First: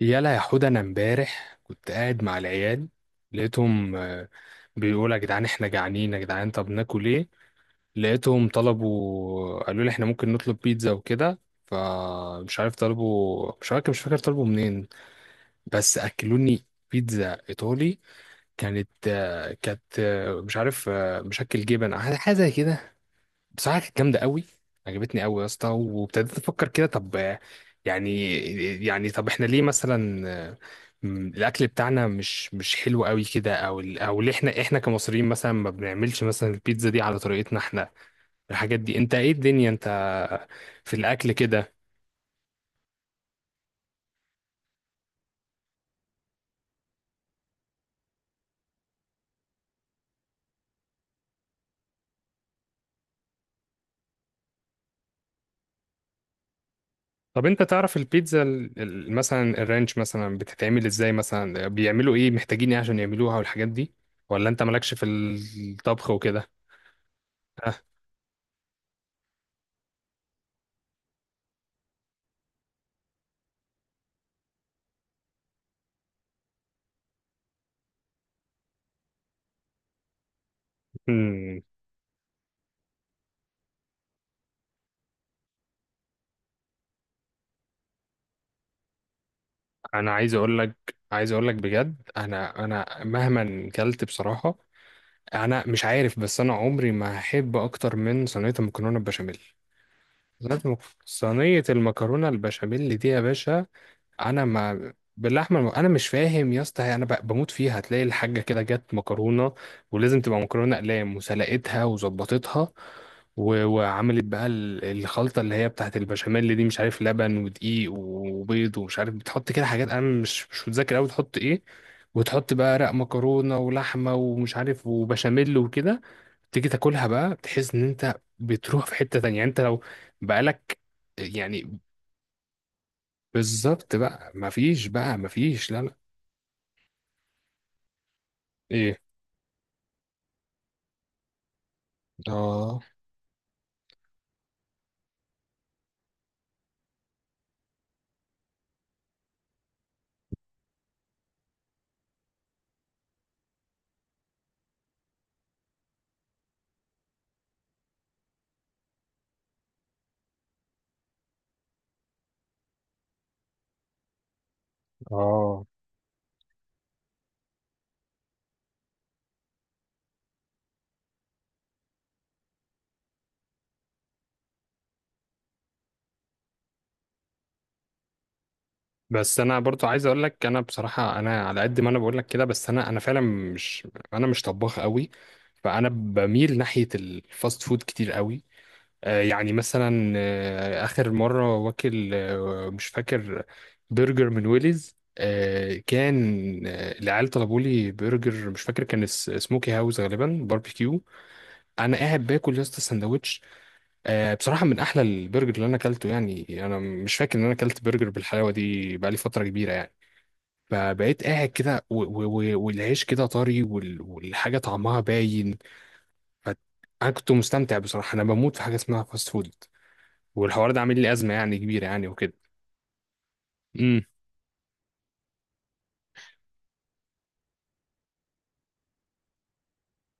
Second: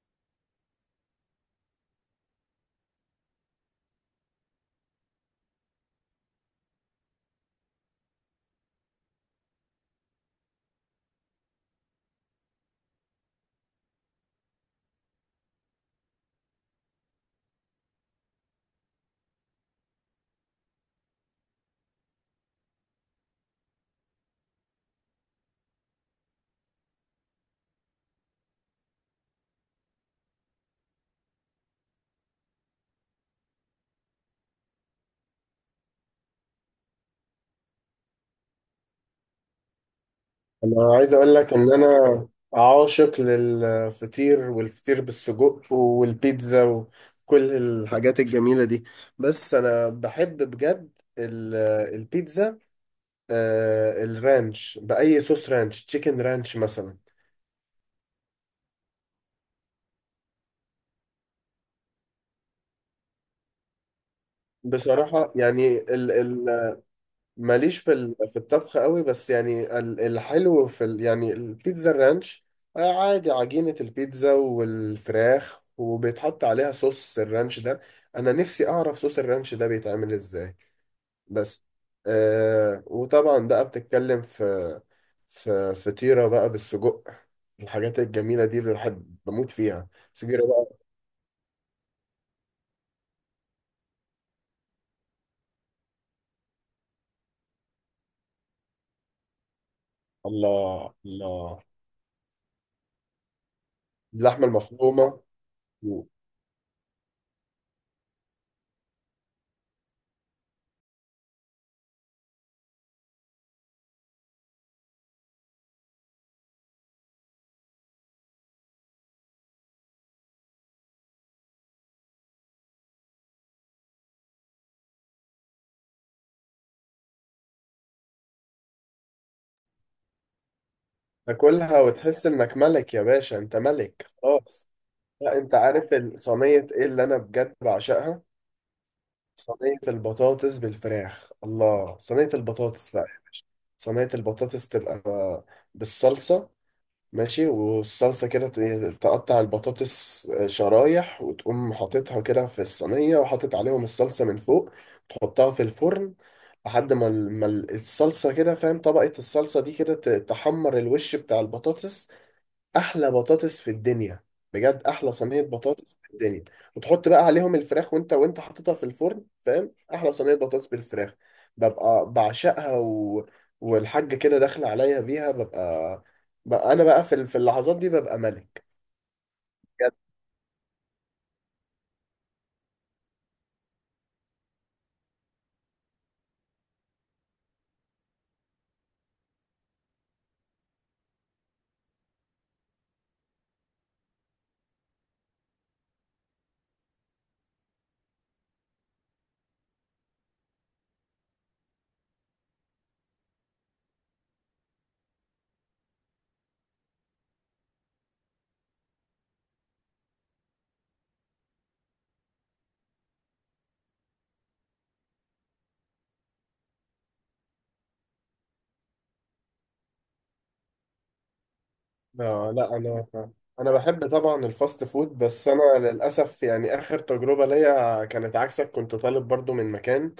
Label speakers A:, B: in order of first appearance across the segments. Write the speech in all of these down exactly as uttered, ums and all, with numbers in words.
A: يلا يا حود، انا امبارح كنت قاعد مع العيال. لقيتهم آه، بيقولوا يا جدعان احنا جعانين، يا جدعان طب ناكل ايه؟ لقيتهم طلبوا، قالوا لي احنا ممكن نطلب بيتزا وكده. فمش عارف طلبوا، مش عارف، مش فاكر طلبوا منين، بس اكلوني بيتزا ايطالي. كانت آه، كانت آه، مش عارف، آه، مشكل جبن، حاجه حاجة زي كده. بصراحة كانت جامدة قوي، عجبتني قوي يا اسطى. وابتديت افكر كده، طب، آه، يعني، يعني طب احنا ليه مثلا آه، م- الاكل بتاعنا مش مش حلو قوي كده؟ او ال- او ليه احنا احنا كمصريين مثلا ما بنعملش مثلا البيتزا دي على طريقتنا احنا؟ الحاجات دي، انت ايه الدنيا انت في
B: انا عايز
A: الاكل
B: اقول لك
A: كده؟
B: ان انا عاشق للفطير والفطير بالسجق والبيتزا وكل الحاجات الجميلة دي. بس انا بحب بجد ال- البيتزا آه، الرانش، بأي صوص رانش، تشيكن رانش مثلا.
A: طب انت تعرف البيتزا ال- ال- مثلا الرانش مثلا بتتعمل ازاي؟ مثلا بيعملوا ايه؟ محتاجين ايه عشان يعملوها والحاجات دي؟ ولا انت مالكش في
B: بصراحة يعني
A: الطبخ وكده؟
B: ماليش في ال- في الطبخ قوي، بس يعني ال- الحلو في ال- يعني البيتزا الرانش. آه، عادي، عجينة البيتزا والفراخ وبيتحط عليها صوص الرانش ده. انا نفسي اعرف صوص الرانش ده بيتعمل ازاي. بس آه وطبعا بقى بتتكلم في في فطيرة بقى بالسجق، الحاجات الجميلة دي اللي بحب بموت فيها،
A: انا عايز
B: سجيرة
A: اقول لك،
B: بقى.
A: عايز اقول لك بجد انا، انا مهما كلت بصراحه، انا مش عارف، بس انا عمري ما هحب اكتر من صينيه المكرونه البشاميل. صينيه المك-
B: الله الله،
A: صينية المكرونه البشاميل دي يا باشا، انا
B: اللحمة
A: ما
B: المفرومة.
A: باللحمه الم... انا مش فاهم يا اسطى، انا ب... بموت فيها. هتلاقي الحاجه كده جت مكرونه، ولازم تبقى مكرونه اقلام، وسلقتها وظبطتها، و... وعملت بقى ال- الخلطه اللي هي بتاعت البشاميل اللي دي، مش عارف، لبن ودقيق وبيض ومش عارف، بتحط كده حاجات، انا مش مش متذكر قوي تحط ايه. وتحط بقى رق مكرونه ولحمه ومش عارف وبشاميل وكده. تيجي تاكلها بقى، تحس ان انت بتروح في حته تانية، يعني انت لو بقالك، يعني،
B: تاكلها وتحس انك ملك يا باشا، انت
A: بالظبط.
B: ملك
A: بقى
B: خلاص.
A: مفيش، بقى
B: لا، انت
A: مفيش، لا
B: عارف
A: لا.
B: ال- صينية ايه اللي انا بجد بعشقها؟
A: ايه؟
B: صينية البطاطس بالفراخ، الله، صينية
A: اه،
B: البطاطس بقى يا باشا. صينية البطاطس تبقى بالصلصة، ماشي، والصلصة كده ت- تقطع البطاطس آه، شرايح، وتقوم حاططها كده في الصينية، وحاطط عليهم الصلصة من فوق، تحطها في الفرن لحد ما ال- ما ال- الصلصة كده، فاهم، طبقة الصلصة دي كده ت- تحمر الوش بتاع البطاطس. احلى بطاطس في الدنيا، بجد احلى صينيه
A: اه.
B: بطاطس في الدنيا. وتحط بقى عليهم الفراخ، وانت وانت حاططها في الفرن، فاهم، احلى صينيه بطاطس بالفراخ. ببقى بعشقها، و... والحاجه كده داخله عليا بيها. ببقى, ببقى انا بقى في ال- في اللحظات دي ببقى ملك.
A: بس انا برضو
B: بجد.
A: عايز اقول لك، انا بصراحه، انا على قد ما انا بقول لك كده، بس انا انا فعلا مش، انا مش طباخ قوي. فانا بميل ناحيه الفاست فود كتير قوي. آه يعني مثلا آه اخر مره واكل آه مش فاكر، برجر من ويليز. آه كان، آه العيال طلبوا لي برجر، مش فاكر كان اس- سموكي هاوس غالبا، باربيكيو. انا قاعد باكل يا اسطى السندوتش، آه، بصراحة من أحلى البرجر اللي أنا أكلته. يعني أنا مش فاكر إن أنا أكلت برجر بالحلاوة دي بقالي فترة كبيرة يعني. فبقيت قاعد كده و- و- و- والعيش كده طري، وال- والحاجة طعمها باين. ف- أنا كنت مستمتع بصراحة، أنا بموت في حاجة اسمها فاست فود، والحوار ده عامل لي أزمة يعني كبيرة يعني وكده.
B: آه لا، انا انا
A: امم.
B: بحب طبعا الفاست فود، بس انا للاسف يعني اخر تجربه ليا كانت عكسك. كنت طالب برضو من مكان،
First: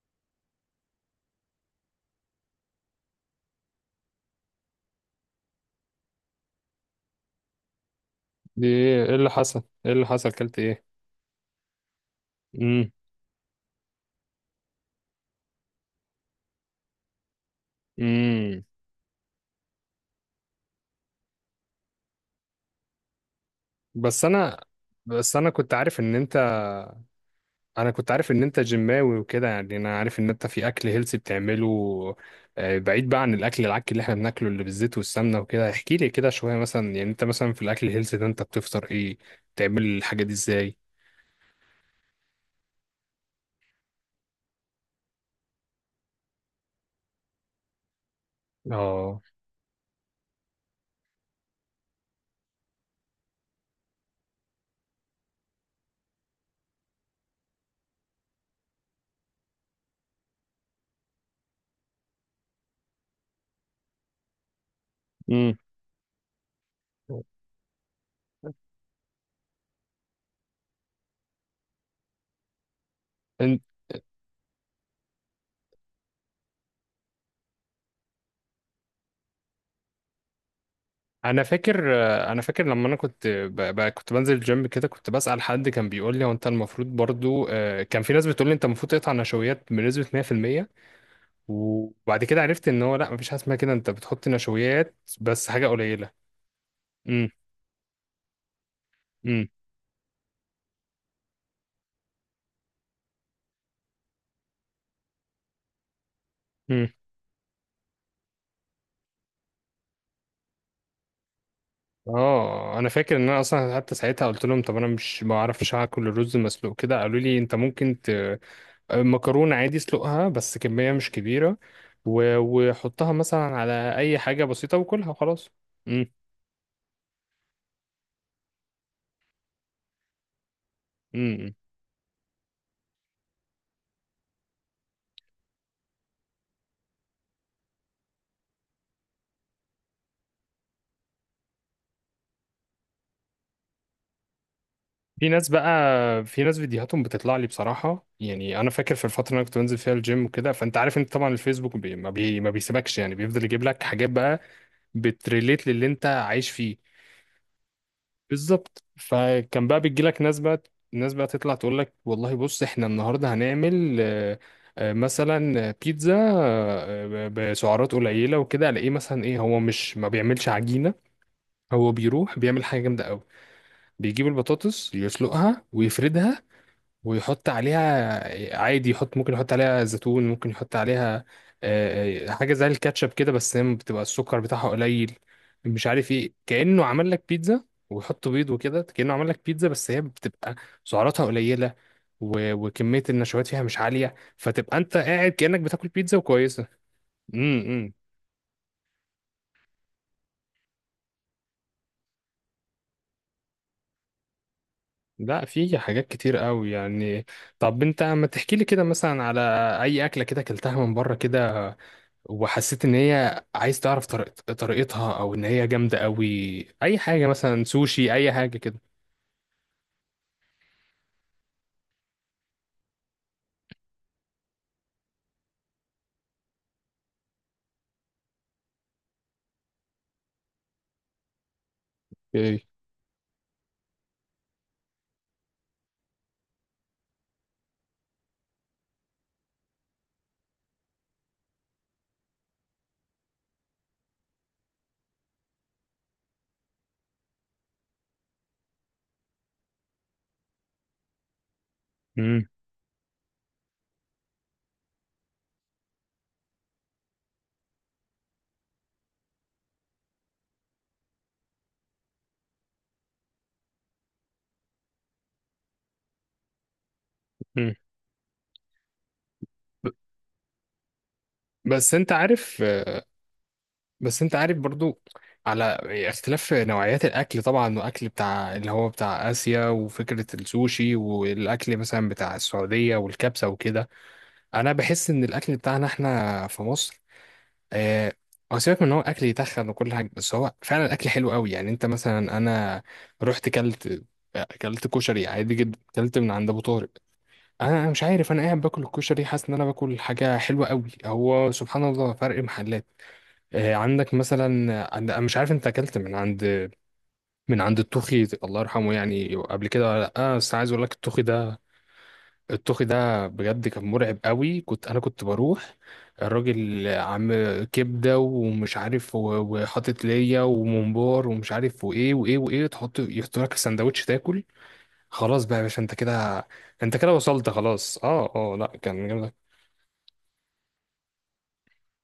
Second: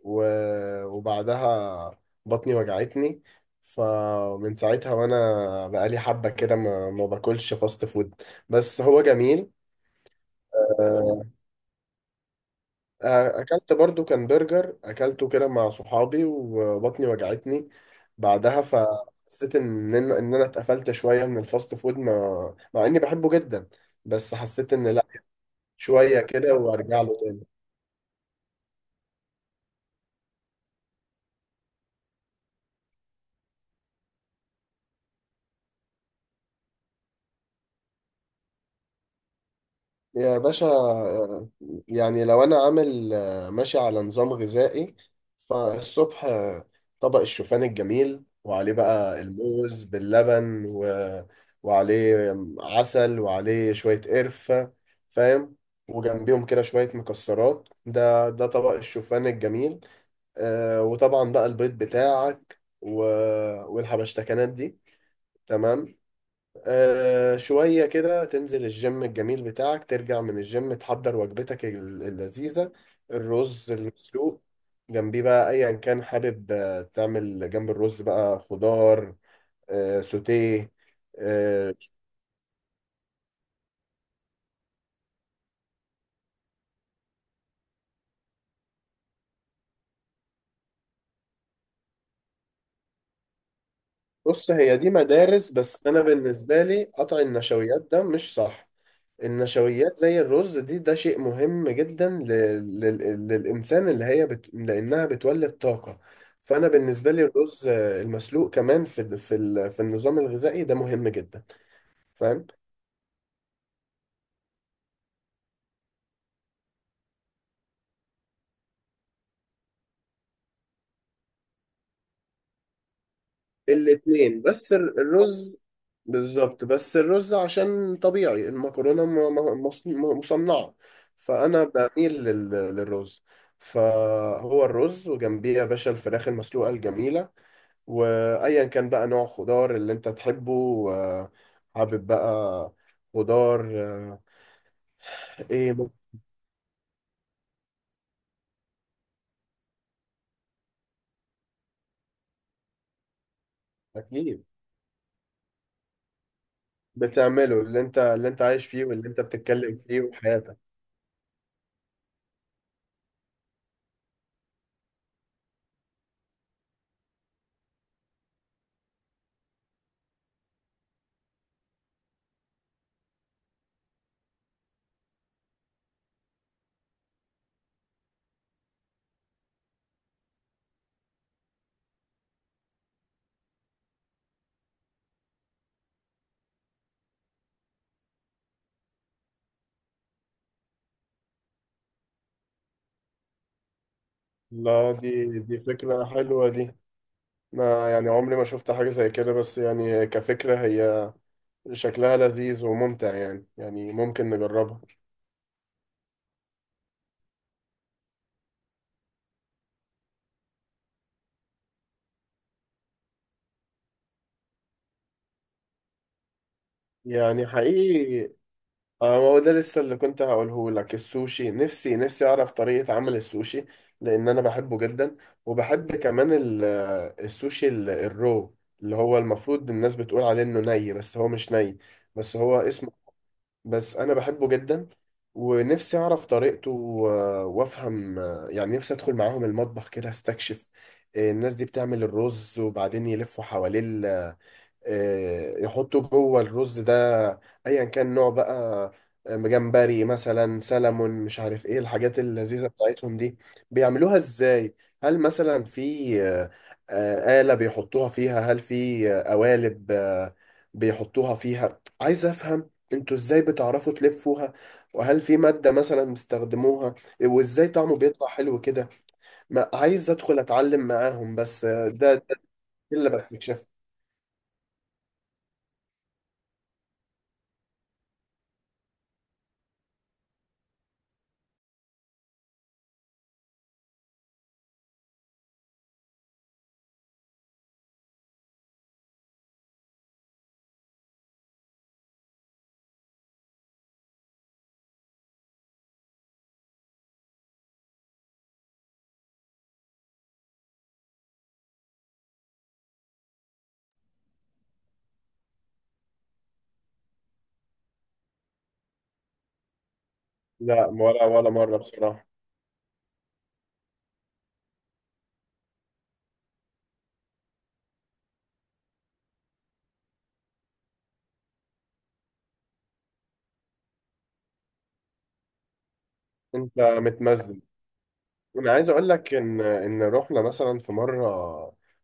B: و- وبعدها بطني وجعتني، فمن ساعتها وانا بقالي حبة كده ما, ما باكلش فاست فود،
A: دي
B: بس هو
A: إيه إيه اللي
B: جميل.
A: حصل؟ إيه اللي حصل؟ أكلت إيه؟ امم.
B: آه، اكلت برضو، كان برجر اكلته كده مع صحابي، وبطني وجعتني بعدها.
A: امم.
B: فحسيت ان ان إن انا اتقفلت شوية من الفاست فود، ما مع اني بحبه جدا.
A: بس
B: بس
A: أنا،
B: حسيت ان لا،
A: بس أنا كنت عارف إن
B: شوية
A: أنت،
B: كده وارجع له تاني.
A: انا كنت عارف ان انت جيماوي وكده، يعني انا عارف ان انت في اكل هيلثي بتعمله. آه، بعيد بقى عن الاكل العك اللي احنا بناكله، اللي بالزيت والسمنه وكده، احكي لي كده شويه مثلا. يعني انت مثلا في الاكل الهيلثي ده انت بتفطر ايه؟ بتعمل الحاجه دي
B: يا باشا،
A: ازاي؟
B: آه، يعني لو انا عامل آه، ماشي على نظام غذائي، فالصبح آه، طبق الشوفان الجميل، وعليه
A: اه.
B: بقى الموز باللبن و... وعليه عسل، وعليه شوية قرفة، فاهم، وجنبيهم كده شوية مكسرات. ده ده طبق الشوفان الجميل. آه، وطبعا بقى البيض بتاعك و... والحبشتكنات دي،
A: امم.
B: تمام. آه شوية كده تنزل الجيم الجميل بتاعك، ترجع من الجيم تحضر وجبتك ال- اللذيذة،
A: إن-
B: الرز المسلوق، جنبيه بقى أيا كان حابب، آه، تعمل جنب الرز بقى خضار آه سوتيه.
A: انا
B: آه
A: فاكر، آه، انا فاكر لما انا كنت ب... ب... كنت بنزل الجيم كده، كنت بسأل حد، كان بيقول لي، هو انت المفروض برضو، آه، كان في ناس بتقول لي انت المفروض تقطع نشويات بنسبه مئة في المئة. وبعد كده عرفت ان هو لا، مفيش حاجه اسمها كده، انت بتحط
B: بص، هي دي
A: نشويات بس
B: مدارس،
A: حاجه
B: بس أنا
A: قليله.
B: بالنسبة لي قطع
A: امم.
B: النشويات ده مش صح.
A: امم.
B: النشويات زي الرز دي، ده شيء مهم جدا ل... لل... للإنسان، اللي هي بت... لأنها بتولد طاقة. فأنا
A: امم.
B: بالنسبة لي الرز آه، المسلوق كمان في ال- في ال... في النظام الغذائي ده مهم جدا. فاهم،
A: اه. انا فاكر ان انا اصلا حتى ساعتها قلت لهم، طب انا مش، ما اعرفش اكل الرز مسلوق كده، قالوا لي انت ممكن ت... آه، مكرونه عادي اسلقها بس كميه مش كبيره، و... وحطها مثلا على اي
B: الاتنين.
A: حاجه
B: بس
A: بسيطه
B: ال-
A: وكلها وخلاص.
B: الرز
A: امم.
B: بالظبط، بس الرز عشان طبيعي، المكرونة م... م... مص- م- مصنعة،
A: امم.
B: فأنا بميل لل... للرز. فهو الرز، وجنبيه يا باشا الفراخ المسلوقة الجميلة، وايا كان بقى نوع خضار اللي انت تحبه. آه، حابب بقى خضار آه،
A: في ناس بقى
B: ايه ممكن-
A: في ناس فيديوهاتهم بتطلع لي بصراحة، يعني أنا فاكر في الفترة اللي أنا كنت بنزل فيها الجيم وكده، فأنت عارف، أنت طبعا الفيسبوك، بي ما, بي ما بيسيبكش، يعني بيفضل يجيب لك حاجات بقى
B: اكيد.
A: بتريليت للي أنت عايش فيه.
B: بتعمله اللي انت اللي انت عايش
A: بالظبط.
B: فيه واللي انت
A: فكان
B: بتتكلم
A: بقى
B: فيه
A: بيجي لك ناس
B: وحياتك.
A: بقى ناس بقى تطلع تقول لك، والله بص إحنا النهاردة هنعمل، آه، آه، مثلا بيتزا، آه، ب- بسعرات قليلة وكده. ألاقيه مثلا، إيه، هو مش ما بيعملش عجينة، هو بيروح بيعمل حاجة جامدة أوي، بيجيب البطاطس يسلقها ويفردها، ويحط عليها عادي، يحط، ممكن يحط عليها زيتون، ممكن يحط عليها آه، آه، حاجة زي الكاتشب كده، بس هي بتبقى السكر بتاعها قليل، مش عارف ايه، كأنه عمل لك بيتزا. ويحط بيض وكده، كأنه عمل لك بيتزا، بس هي بتبقى سعراتها قليلة، و- وكمية النشويات فيها مش عالية، فتبقى
B: لا،
A: انت قاعد
B: دي دي
A: كأنك بتاكل
B: فكرة
A: بيتزا
B: حلوة
A: وكويسة.
B: دي،
A: امم.
B: ما
A: امم.
B: يعني عمري ما شفت حاجة زي كده، بس يعني كفكرة هي شكلها لذيذ وممتع، يعني يعني ممكن نجربها.
A: لا، في حاجات كتير قوي يعني. طب انت ما تحكي لي كده مثلا على اي اكلة كده اكلتها من بره كده، وحسيت ان هي، عايز تعرف طريقت- طريقتها، او ان هي جامده قوي. اي حاجه،
B: يعني
A: مثلا سوشي،
B: حقيقي،
A: اي حاجه كده.
B: اه ما هو ده لسه اللي كنت هقوله لك، السوشي، نفسي نفسي اعرف طريقة عمل السوشي، لان انا بحبه جدا. وبحب كمان ال- آه، السوشي ال- الرو، اللي هو المفروض الناس بتقول عليه انه ني بس هو مش ني، بس هو
A: اوكي.
B: اسمه. بس انا بحبه جدا، ونفسي اعرف طريقته و- وافهم، آه، يعني نفسي ادخل معاهم المطبخ كده استكشف. آه، الناس دي بتعمل الرز وبعدين يلفوا حواليه، آه، يحطوا جوه الرز ده ايا كان نوع بقى، آه، جمبري مثلا، سلمون، مش عارف ايه الحاجات
A: مم.
B: اللذيذة بتاعتهم دي، بيعملوها ازاي؟ هل مثلا في آه، آه، آلة بيحطوها فيها؟ هل في آه، قوالب آه، بيحطوها فيها؟ عايز افهم انتوا ازاي بتعرفوا تلفوها، وهل في مادة مثلا بيستخدموها، وازاي
A: مم.
B: طعمه بيطلع حلو كده. ما
A: ب-
B: عايز ادخل اتعلم معاهم، بس آه،
A: بس انت
B: ده ده
A: عارف،
B: اللي بستكشفه.
A: بس انت عارف برضو، على اختلاف نوعيات الاكل طبعا، واكل بتاع اللي هو بتاع اسيا وفكره السوشي، والاكل مثلا بتاع السعوديه والكبسه وكده، انا بحس ان الاكل بتاعنا احنا في مصر، آه، هو سيبك من ان هو اكل يتخن وكل حاجه، بس هو فعلا الاكل حلو قوي. يعني انت مثلا، انا رحت كلت، كلت كشري عادي جدا، كلت من عند ابو طارق، انا، أنا مش عارف، انا قاعد باكل الكشري حاسس ان انا باكل حاجه حلوه قوي. هو سبحان الله فرق محلات. آه، عندك مثلا عند، أنا مش عارف انت اكلت من عند من عند التوخي الله يرحمه يعني قبل كده ولا لا؟ آه، بس عايز اقول
B: لا،
A: لك التوخي
B: ولا ولا
A: ده،
B: مرة بصراحة.
A: الطوخي ده بجد كان مرعب قوي. كنت انا كنت بروح، الراجل عم كبده ومش عارف، و- وحاطط ليا وممبار ومش عارف وايه وايه وايه، تحط يحط لك السندوتش تاكل. خلاص بقى يا باشا، انت كده
B: انت
A: انت كده وصلت،
B: متمزج.
A: خلاص. اه. اه. لا
B: انا عايز
A: كان
B: اقول
A: جامد.
B: لك ان ان رحنا مثلا في مره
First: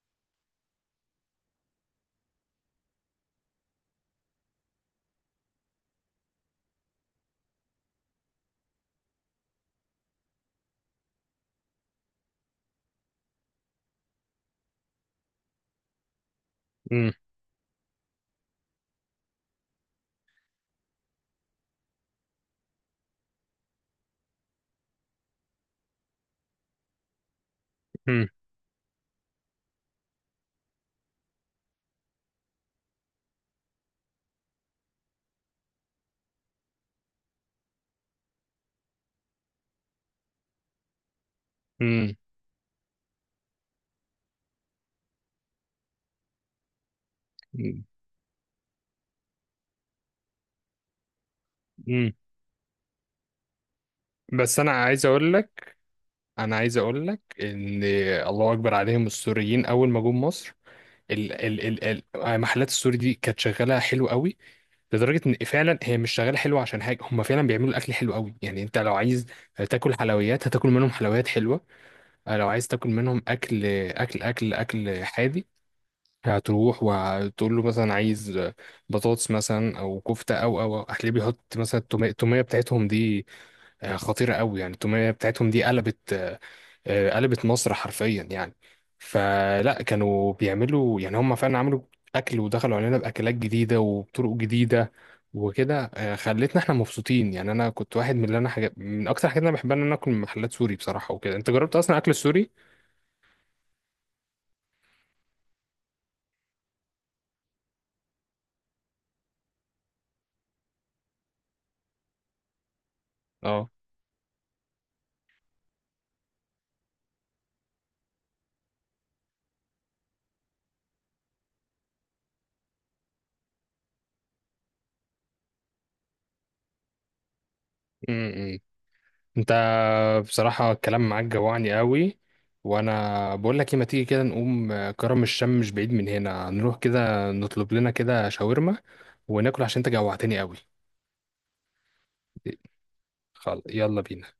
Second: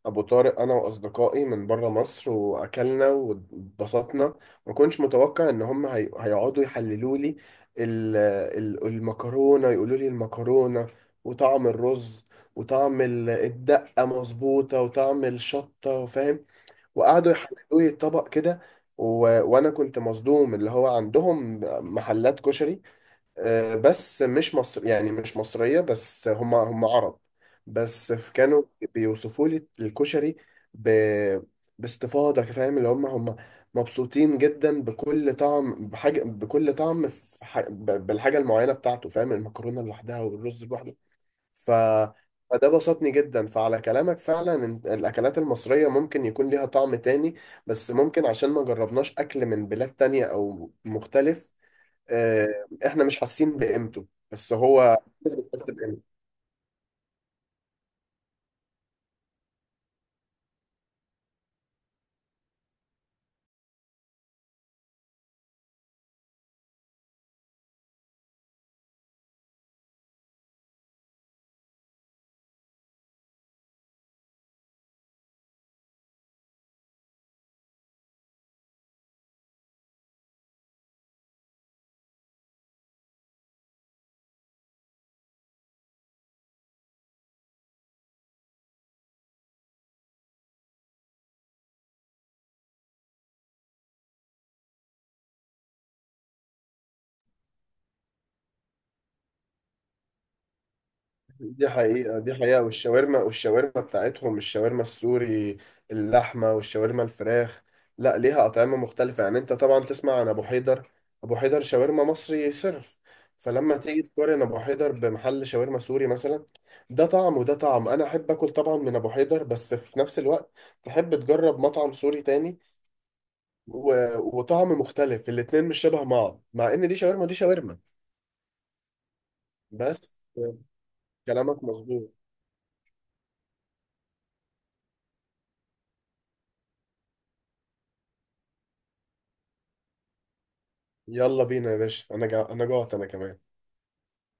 B: ابو طارق، انا واصدقائي من بره مصر، واكلنا واتبسطنا. ما كنتش متوقع ان هم هي... هيقعدوا يحللوا لي ال... ال... المكرونه، يقولوا لي المكرونه وطعم الرز وطعم ال- الدقه مظبوطه وطعم الشطه، فاهم،
A: أمم.
B: وقعدوا يحللوا لي الطبق كده. و... وانا كنت مصدوم اللي هو عندهم محلات كشري، آه، بس مش مصر، يعني مش مصرية، بس هم هم عرب. بس
A: أمم.
B: ف- كانوا بيوصفوا لي الكشري ب... باستفاضة، فاهم، اللي هم هم مبسوطين جدا بكل طعم، بحاجة، بكل طعم في ح... ب- بالحاجة المعينة بتاعته، فاهم، المكرونة لوحدها والرز لوحده. ف...
A: أمم.
B: فده بسطني جدا، فعلى كلامك فعلا، إن الأكلات المصرية ممكن يكون ليها طعم تاني، بس ممكن عشان ما جربناش أكل من بلاد تانية أو مختلف
A: أمم.
B: آه، احنا مش حاسين بقيمته، بس
A: بس انا
B: هو
A: عايز اقول
B: الناس بتحس
A: لك،
B: بقيمته.
A: انا عايز اقول لك ان، الله اكبر عليهم السوريين اول ما جم مصر، ال ال ال ال- محلات السوري دي كانت شغاله حلو قوي، لدرجه ان، فعلا هي مش شغاله حلوه عشان حاجه، هم فعلا بيعملوا الاكل حلو قوي. يعني انت لو عايز تاكل حلويات هتاكل منهم حلويات حلوه، آه، لو عايز تاكل منهم اكل، اكل اكل اكل حادي، هتروح وتقول له مثلا عايز بطاطس مثلا او كفته، او او أو. هتلاقيه بيحط مثلا التوميه التومية بتاعتهم دي، آه، خطيرة قوي، يعني التومية بتاعتهم دي قلبت، آه، آه، قلبت مصر حرفيا يعني. فلا، كانوا بيعملوا، يعني هم فعلا عملوا أكل، ودخلوا علينا بأكلات جديدة وبطرق جديدة وكده، آه، خلتنا احنا مبسوطين يعني. انا كنت واحد من اللي انا، حاجة من اكتر حاجات انا بحبها ان انا اكل من محلات سوري بصراحة وكده. انت
B: دي
A: جربت اصلا اكل
B: حقيقة، دي
A: السوري؟
B: حقيقة، والشاورما والشاورما بتاعتهم، الشاورما السوري، اللحمة والشاورما الفراخ، لا ليها أطعمة مختلفة. يعني انت طبعا تسمع عن أبو حيدر، أبو حيدر شاورما مصري صرف،
A: اه.
B: فلما تيجي تقارن أبو حيدر بمحل شاورما سوري مثلا، ده طعم وده طعم. أنا أحب أكل طبعا من أبو حيدر، بس في نفس الوقت تحب تجرب مطعم سوري تاني و... وطعم مختلف، الاتنين مش شبه بعض، مع إن دي شاورما ودي شاورما.
A: م- م. انت
B: بس
A: بصراحة الكلام معاك
B: كلامك
A: جوعني
B: مظبوط،
A: قوي، وانا بقول لك ايه، ما تيجي كده نقوم، آه، كرم الشام مش بعيد من هنا، نروح كده نطلب لنا كده شاورما وناكل، عشان انت جوعتني قوي.
B: يلا بينا يا باشا، انا جا... انا جوعت، انا كمان.
A: خلاص، يلا بينا.